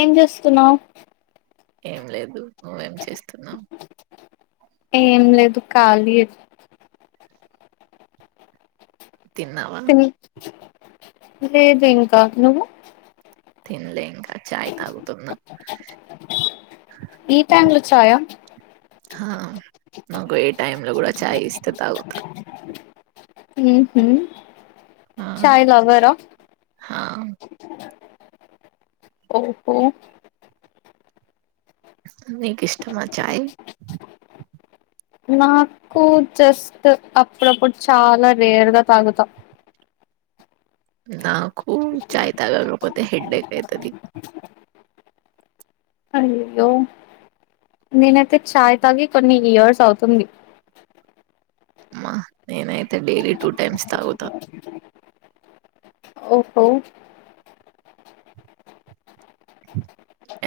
ఏం చేస్తున్నావ్ ఏం లేదు నువ్వేం చేస్తున్నావు ఏం లేదు ఖాలీ తిన్నావా తిన్నావా లేదు ఇంకా నువ్వు తిన్లే ఇంకా చాయ తాగుతున్నా ఈ టైం లో ఛాయ ఆ నాకు ఏ టైమ్ లో కూడా చాయ్ ఇస్తే తాగుతా ఉహు ఆ చాయిలవరా ఆ ఓహో మీ కిష్టమా ఛాయి నాకు జస్ట్ అప్పుడప్పుడు చాలా రేర్గా తాగుతా నాకు చాయ్ తాగాకపోతే హెడ్డేక్ అయితది అయయ్యో నేనైతే ఛాయ్ తాగి కొన్ని ఇయర్స్ అవుతుంది మ్మా నేనైతే డైలీ టూ టైమ్స్ తాగుతా ఓహో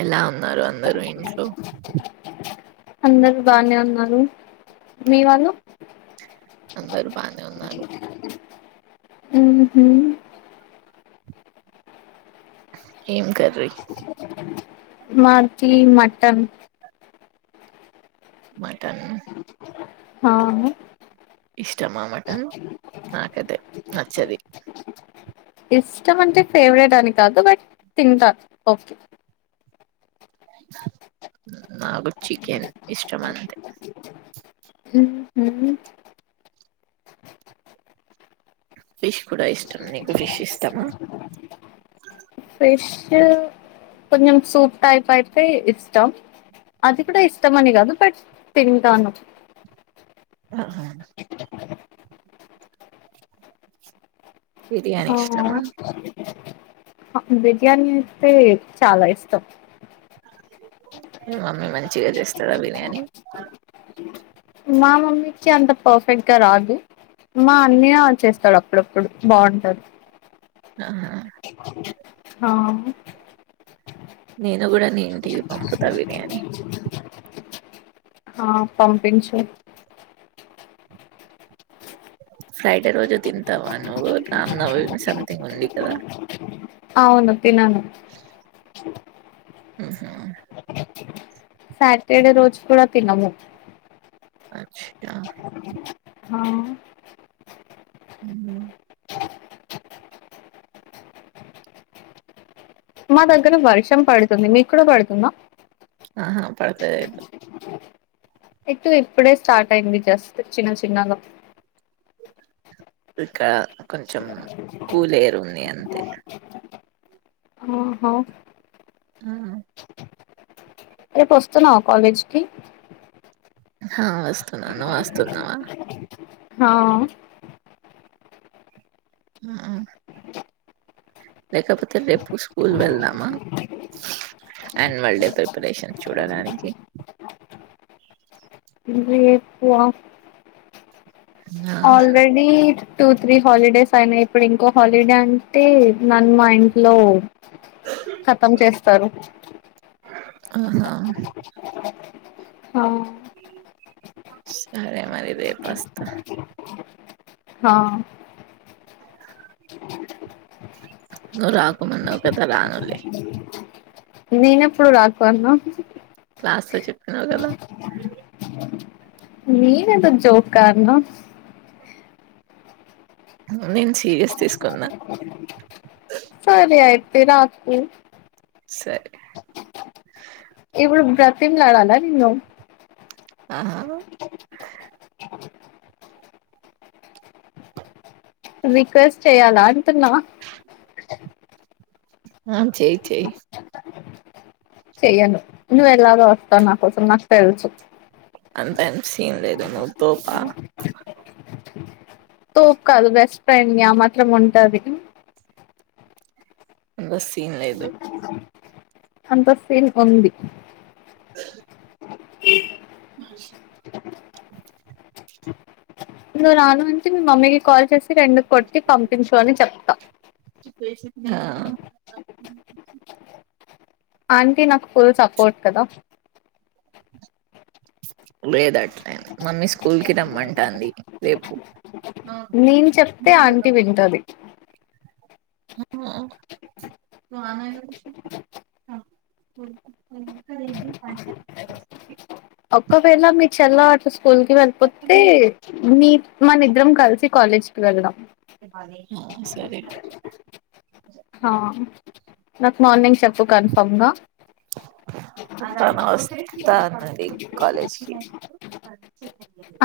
ఎలా ఉన్నారు అందరూ ఇంట్లో అందరు బానే ఉన్నారు మీ వాళ్ళు అందరు బానే వున్నారు ఉహు ఏం కర్రీ మాకి మటన్ మటన్ ఆ ఇష్టమా మటన్ నాకైతే నచ్చది ఇష్టం అంటే ఫేవరెట్ అని కాదు బట్ తింటా ఓకే నాకు చికెన్ ఇష్టమంతె ఉ ఉహు ఫిష్ కూడా ఇష్టం నీకు ఫిష్ ఇష్టమా ఫిష్ కొంచెం సూప్ టైప్ అయితే ఇష్టం అది కూడా ఇష్టం అని కాదు బట్ తింటాను ఆహా బిర్యాణి ఇష్టమా ఆ బిర్యానీ అయితే చాలా ఇష్టం మమ్మీ మంచిగా చేస్తారా బిర్యానీ మా మమ్మీకి అంత పర్ఫెక్ట్గా రాదు మా అన్నయ్య చేస్తాడు అప్పుడప్పుడు బాగుంటంది ఆహ హ మీ న కూడా నే ఇంటికి పంపుతా బిర్యానీ ఆ పంపించు ఫ్రైడే రోజు తింటావా నువ్వు రామ్ నవ సథింగ్ ఉంది కదా ఆవును తినను ఉహు సాటర్డే రోజు కూడా తినము అచ్ ఆ ఆ ఉహు మా దగ్గర వర్షం పడుతుంది మీ కూడ పడుతుందా ఆహా పడుతలేదు ఇటు ఇప్పుడే స్టార్ట్ అయింది జస్ట్ చిన్న చిన్నగా ఇక్కడ కొంచెం కూలేరు ఉంది అంతే ఆహా ఆహ రేపు వస్తున్నావా కాలేజీకి హా వస్తున్నాను వస్తున్నావా హా ఉ లేకపోతే రేపు స్కూల్ వెళ్దామా ఆన్యువల్ డే ప్రిపరేషన్ చూడడానికి [unintelligible] ఆ ఆల్రెడీ టూ త్రీ హాలిడేస్ అయినా ఇప్పుడు ఇంకో హాలిడే అంటే నన్ను మా ఇంట్లో కతం చేస్తారు ఆహా సరే మరి రేపస్త హా నూరాకు మొన్న ఒక అతను రానులే నేను ఎప్పుడు రాకు అన్న క్లాస్లో చెప్పినావు కదా మీరెందుకు జోక్ గా ఆన్నా నేన్ సీరియస్ తీసుకున్నా తే రాజుకు సరే ఇప్పుడు బ్రతిమిలాడాల నిన్ను ఆహా రిక్వెస్ట్ చెయాలా అంటున్నా ఆ చెయి చెయి చెయ్యను నువ్వు ఎలాగో వస్తావ్, నా కోసం నాకు తెల్సు అంతేం సీన్ లేదు నువ్ తోపా తోప్ కాదు బెస్ట్ ఫ్రెండ్ని ఆ మాత్రం ఉంటాది. బ సీన్ లేదు. అంత సీన్ ఉంది. అ నువ్ రాను అంటే, మీ మమ్మీకి కాల్ చేస్ రెండు కొట్టి పంపించు అని చెప్తా. కా ఆంటీ నాకు ఫుల్ సపోర్ట్ కదా. లేదు అట్లేన మమ్మీ స్కూల్కి రమ్మంటాంది. రేపు నేను చెప్తే ఆంటీ వింటాది. [inaudible] ఒక్కవేళ మీ చెల్లాట్ల చు స్కూల్ కి వెళ్ళిపోతే, మీ మనిద్రం కలిసి కాలేజ్ కి వెళ్ళాం. ఆ సరే హా నాకు మార్నింగ్ చెప్పు కన్ఫామ్ గా అతమ వస్ తాంది కాలేజ్ కి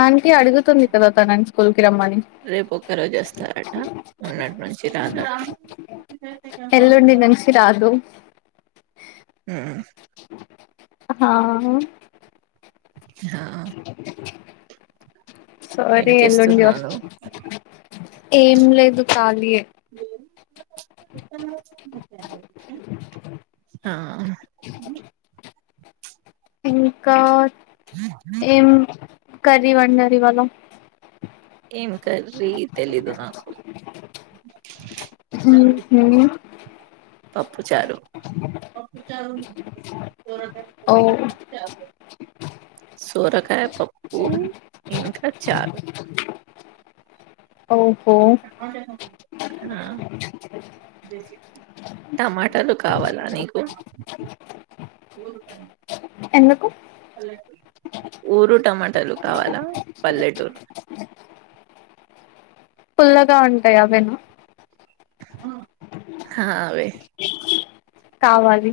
ఆంటీ అడుగుతుంది కదా తనన్ స్కూల్ కి రమ్మని రేపు ఒక్క రోజస్ తా రట మొన్నట్నుంచి తాత ఎల్లుండి నున్ంచి రాదు. ఉ ఆ ఆ ఏం సారీ ఎల్లుండి చేస్తున్నావు స్ నువ్వు ఏం లేదు ఖాళీయె ఆ ఇంకా ఏం కర్రీ వండార్ ఇవాళ ఏం కర్రీ తెలీదు నాకు. హు హు పప్పుచారు పప్ చారు ఓ సోరకాయి పప్పు ఇంకా చారు ఓ అదేడి టమాటాలు కావాలా నీకు ఎందుకు ఊరు టమాటాలు కావాలా పల్లెటూరు ఫుల్లగా ఉంటాయి అవేనా హా అవే కావాలి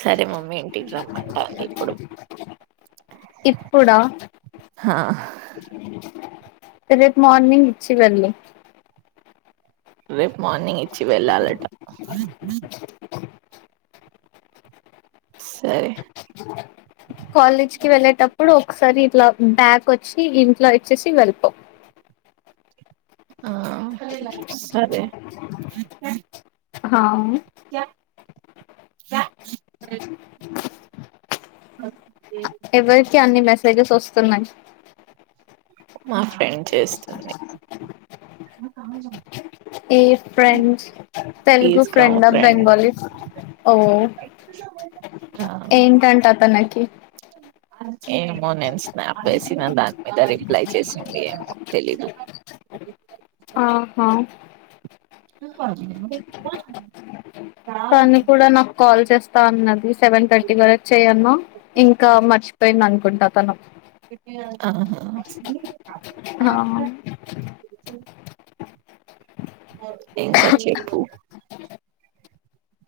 సరే మమ్మీ ఇంటికి రమ్మంటంది ఇప్పుడు ఇప్పుడా ఆా రేపు మార్నింగ్ ఇచ్చి వెళ్ళు రేపు మార్నింగ్ ఇచ్చి వెళ్ళాలట సరే కాలజ్ కి వెళ్ళటప్పుడు ఒకసారి ఇట్లా బ్యాక్ వచ్చి ఇంట్లా ఇచ్చేసి వెళ్ళిపోం ఆ సరే అ క అ ఎవర్ కి అన్ని మెసేజెస్ వస్తున్నాయి మా ఫ్రెండ్ చేస్తుంది ఏ friend Telugu is come friend ఆ బెంగాాలీ ఓ ఆ ఏం టంటా తనక్ కి ఏమో నేను స్నాప్ వేసినా దాని మీద రిప్లై చేసింది ఏమో తెలీదు ఆహా తని కూడా నాకు కాల్ చేస్త స్తాన్నది సెవెన్ థర్టీ వరకు చేయన్నా ఇంకా మర్చ యిందనుకుంటా తను ఆహ ఆ ఇంకా చెప్పు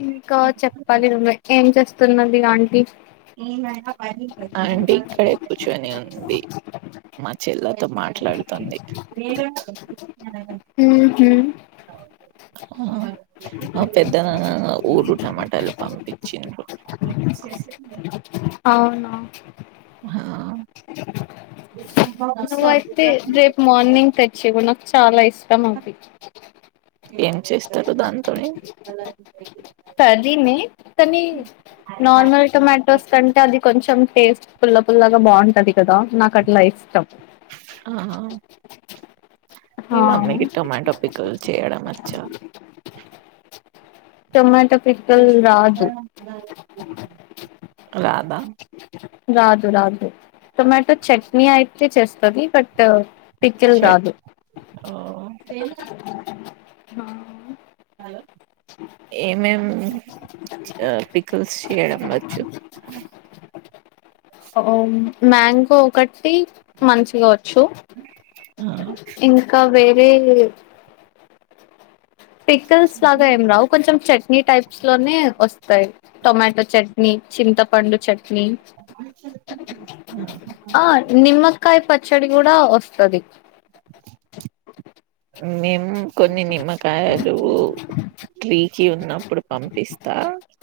ఇంకా చెప్పాలి నువ్వే ఏం చేస్త తున్నది ఆంటి అంటడి ఇక్కడే కూర్చొని ఉంది మా చెల్లతో మాట్లాడుతంది హు హు మా పెద్దనాన ఊరు లో టమాటాలు పంపించ్చిండు అవునా ఆ నువ్వైతే రేప్ మార్నింగ్ తెచ్చివ్ నాక్ చాలా ఇష్టం తమకి ఏం చేస్తారు దాంతోనీ తదిీినే కానీ నార్మల్ టొమాటోస్ కంటే అది కొంచెం టేస్ట్ పుల్ల పుల్లగా బాగుంటది కదా నాకు అట్లా ఇష్టం ఆ మీ ఆ మమ్మీకి టొమాటో పికల్ చేయడం వచ్చా టొమాటో పికిల్ విష్ణు రాదు [inaudible] రాధా రాదు రాదు టొమాటో చట్నీ అయితే చేస్తది బట్ పికిల్ చెట్ రాదు ఆ ఆ అలో ఏమేం ఆ పికుల్స్ చేయడం వచ్చు ఓ మ్యాంగో ఒకత్ టీ మంచిగా వచ్చు ఇంకా వే ఏమీ పికిల్స్ లాగా ఏం రావు కొంచెం చెట్ ఇ టైప్స్ లోనే వస్ టొమాటో చట్ మీ చింతపండు చెట్ ని ఆ నిమ్మకాయ పచ్ పచ్చడి కూడా వస్తది మేము కొన్ని నిమ్మకాయలు ట్రీకిి ఉన్నప్పుడు పంపిస్తా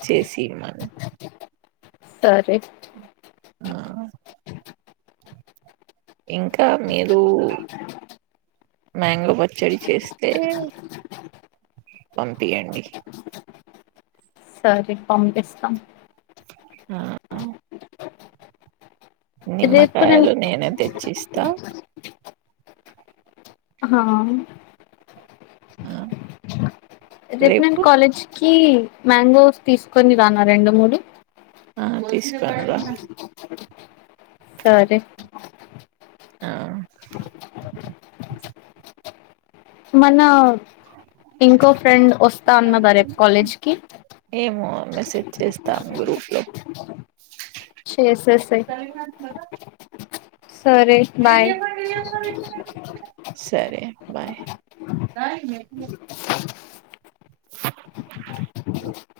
చేసి మనం సరే ఆ ఇంకా మీరు మ్యాంగో పచ్చడి చేస్తే పంపియండి సరే పంపిస్తా మ్మ్ రేపు నేను నిమ్మకాయలు నేనే తెచ్చిస్తా ఆహా హా ఆ రెప్ నేన్ రేపు కాలేజ్ కి కీ మ్యాంగోస్ తీసుకొని రాన రెండు మూడు ఆ తీసుకొని రా సరె ఆ మన ఇంకో ఫ్రెండ్ వస్తా అన్నాదా రేపు కాలేజీకి ఏమో మెసేజ్ చేస్తాన్ గ్రూప్ లొ చేసేసేయ్ [unintelligible] సరే బాయ్ సరే బాయ్